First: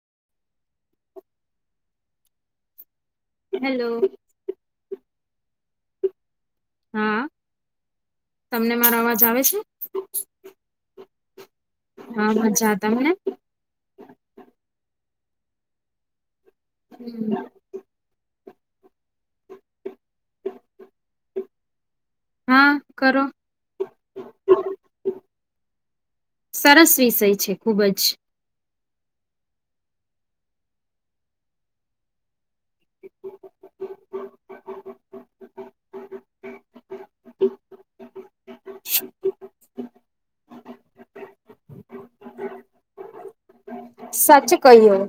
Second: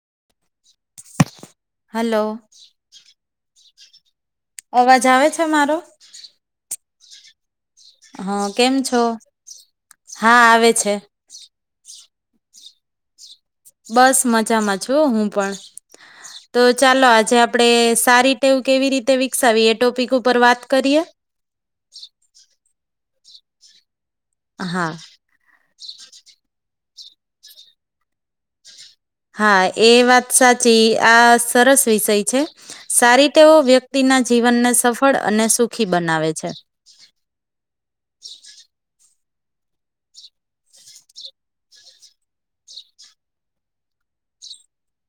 [unintelligible] Hello. Hello. અવાજ આવે છે મારો? હા. હા તમને કેમ મારો છો અવાજ આવે છે હા આવે છે. હા મત જાતા હું ને. બસ મજામાં છું હું પણ તો ચાલો આજે આપડે સારી તેવું કેવી રીતે વિકસાવી એ ટોપિક ઉપર વાત કરીએ. હા કરો. હા સરસ વિષય છે ખુબ જ. હા એ વાત સાચી આ સરસ વિષય છે સારી ટેવોઓ વ્યક્તિ. ના જીવનને સફળ અને સુખી બનાવે છે. [inaudible] સાચું ક્યું.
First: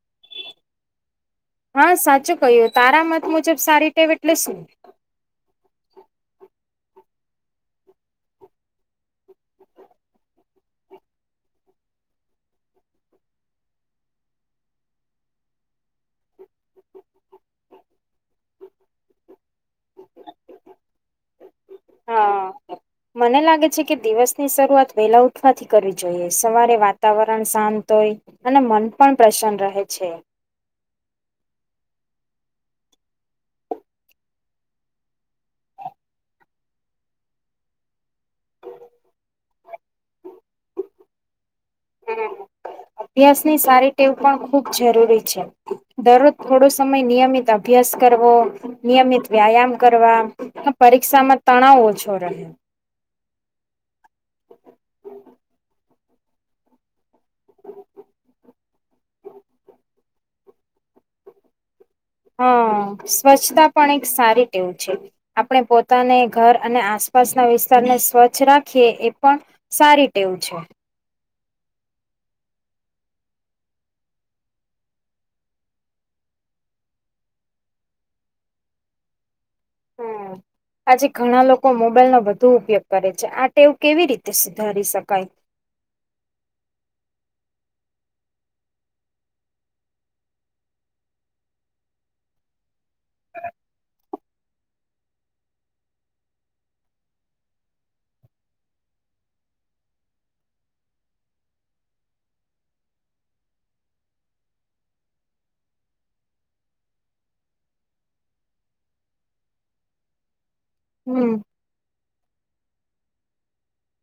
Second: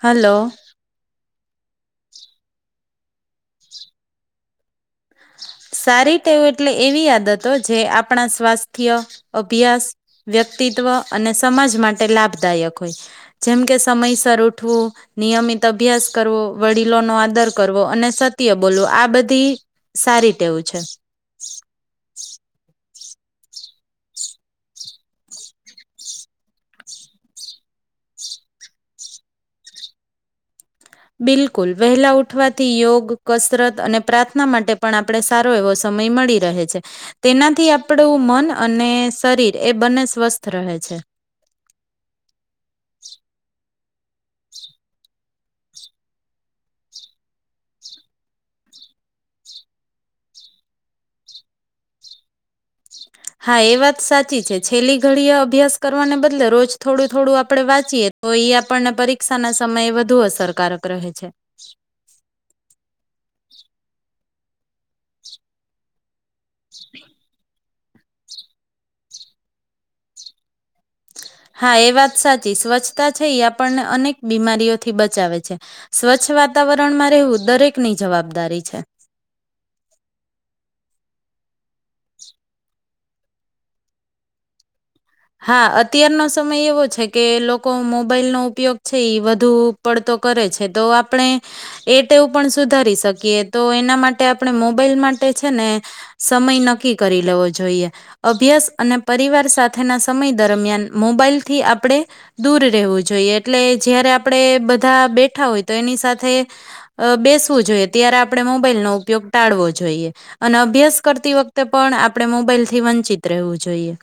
હલો. હા સાચું કયું તારા મત મુજબ સારી ટેવ એટલે શું. સારી ટેવ એટલે એવી આદતો જે આપણા સ્વાસ્થ્ય અભ્યાસ વ્યક્તિ [unintelligible] અને સમાજ માટે લાભદાયક હોય જેમ કે સમયસર ઉઠવું નિયમિત અભ્યાસ કરવો વડીલો નો આદર કરવો અને સત્ય બોલવો આ બધી સારી ટેવ છે. હા મને લાગે છે કે દિવસ ની શરૂઆત વેલા ઉઠવાથી કરવી જોઈએ સવારે વાતાવરણ શાંત. હોય અને મન પણ પ્રસન્ન રહે છે. બિલકુલ વહેલા ઉઠવાથી યોગ કસરત અને પ્રાર્થના માટે પણ આપણેે સારો એવો સમ સમય મળી રહે છે તેનાથી આપણું મન અને શરીર એ બંને સ્વસ્થ રહે છે. હમ. અભ્યાસ ની સારી ટેવ પણ ખૂબ જરૂરી છે દરરોજ થોડો સમય નિયમિત અભ્યાસ કરો નિયમિત વ્યાયામ કરવા પરીક્ષામાં તણાવ ઓછો રહે. હા એ વાત સાચી છે છેલ્લી ઘડી અભ્યાસ કરવાને બદલે રોજ થોડું થોડું આપડણે વાંચીએ તો એ આપણને પરીક્ષાના સમયે વધુ અસરકારક રહે છે. હમ સ્વચ્છતા પણ એક સારી ટેવ છે આપણે પોતાને ઘર અને આસપાસના વિસ્તારને સ્વચ્છ રાખીએ એ પણ સારી ટેવ છે. હા એ વાત સાચી સ્વચ્છતા છે એ આપણને અનેક બીમારીઓથી બચાવે છે. સ્વચ્છ વાતાવરણમાં રહેવું દરેક ની જવાબદારી છે. હમ્મ. આજે ઘણા લોકો મોબાઈલ નો વધુ ઉપયોગ કરે છે આ ટેવું કેવી રીતે સુધારી શકે. હા અત્યારનો સમય એવો છે કે લો કો મોબાઈલ નો ઉપયોગ છે ઈ વધુ પડતો કરે છે તો આપણે એ ટેવ પણ સુધારી શકીએ તો એના માટે આપણે મોબાઈલ માટે છે ને સમય નક્કી કરી લેવો જો ઈએ અભ્યાસ અને પરિવાર સાથે ના સમય દરમિયાન મોબાઈલથી આપણે દૂર રહેવું જોઈએ એટલે જયારે આપણે બધા બેઠા હોય તો એની સાથે અ બેસવું જોઈએ ત્યારે આપણે મોબાઈલ નો ઉપયોગ ટાળવો જોઈએ. અને અભ્યાસ હમ કરતી વખતે પણ આપણે મોબાઈલથી વંચિત રહેવું જોઈએ.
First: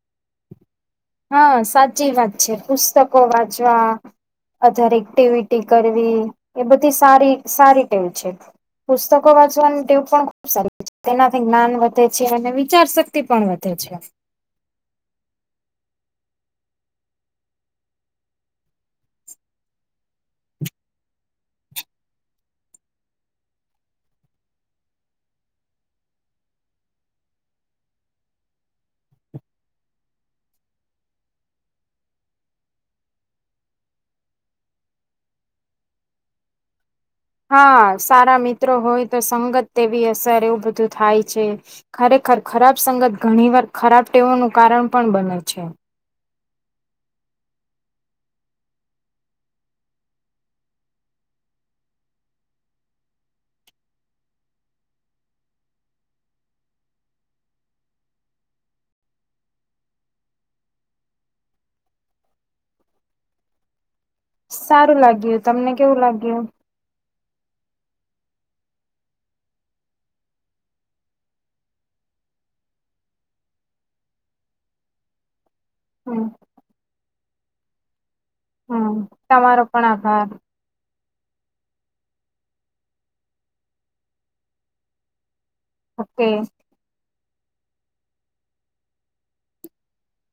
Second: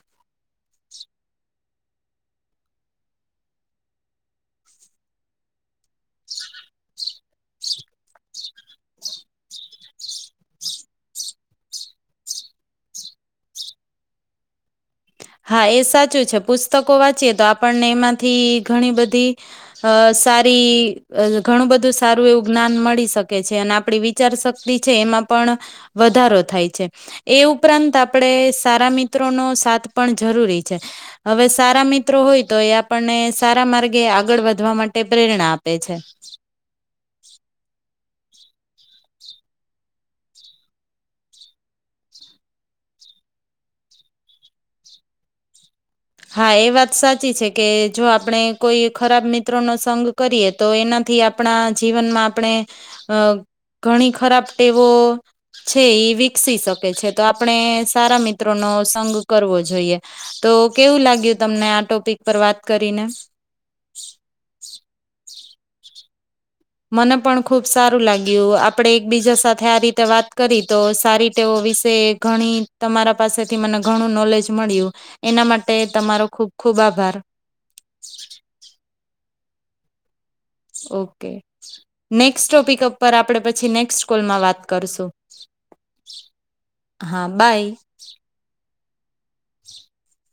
હન, સાચી વાત છે. પુસ્તકો વાંચવા, અધર એક્ટિવિટી કરવી એ બધી સારી સારી ટેવ છે. પુસ્તકો વાંચવાની ટેવ પણ ખુબ સારી તેનાથી જ્ઞાન વધે છે અને વિચાર શક્તિ પણ વધે છે. હા એ સાચું છે પુસ્તકો વાંચીએ તો આપણને એમાંથી ઘણી બધી અ સારી ઘણું બધું સારું એવું જ્ઞાન મળી શકે છે અને આપણી વિચારશક્તિ છે એમાં પણ વધારો થાય છે એ ઉપરાંત આપણે સારા મિત્રો નો સાથ પણ જરૂરી છે હવે સારા મિત્રો હોય તો એ આપણને સારા માર્ગે આગળ વધવા માટે તે પ્રેરણા આપે છે. [inaudible] હા સારા મિત્રો હોય તો સંગત તેવી અસર એવું બધું થાય છે. ખરેખર ખરાબ સંગત ઘણી વાર ખરાબ ટેવોનું કારણ પણ બને છે. હા એ વાત સાચી છે કે જો આપણે કોઈ ખરાબ મિત્રોનો સંઘ કરીએ તો એનાથી આપણા જીવનમાં આપણે અ ઘણી ખરાબ ટેવો છે ઈ વિકસી શકે છે તો આપણે સારા મિત્રોનો સંગ કરવો જોઈએ તો કેવું લાગ્યું? તમને આ ટોપિક પર વાત કરીને. સારું લાગ્યું. તમને કેવું લાગ્યું? મને પણ ખુબ સારું લાગ્યું, આપડે એકબીજા સાથે આ રીતે વાત કરી તો સારી ટેવો વિશે બે ઘણી તમારા પાસેથી મને ઘણું નોલેજ મળ્યું, એના માટે તે તમારો હમ ખુબ ખુબ આભાર. હમ, તમારો પણ આભાર. ઓકે. નેક્સ્ટ ટોપિક અપર આપડે પછી નેક્સ્ટ કોલમાં વાત કરશું. ઓકે. હા, બાય. [inaudible]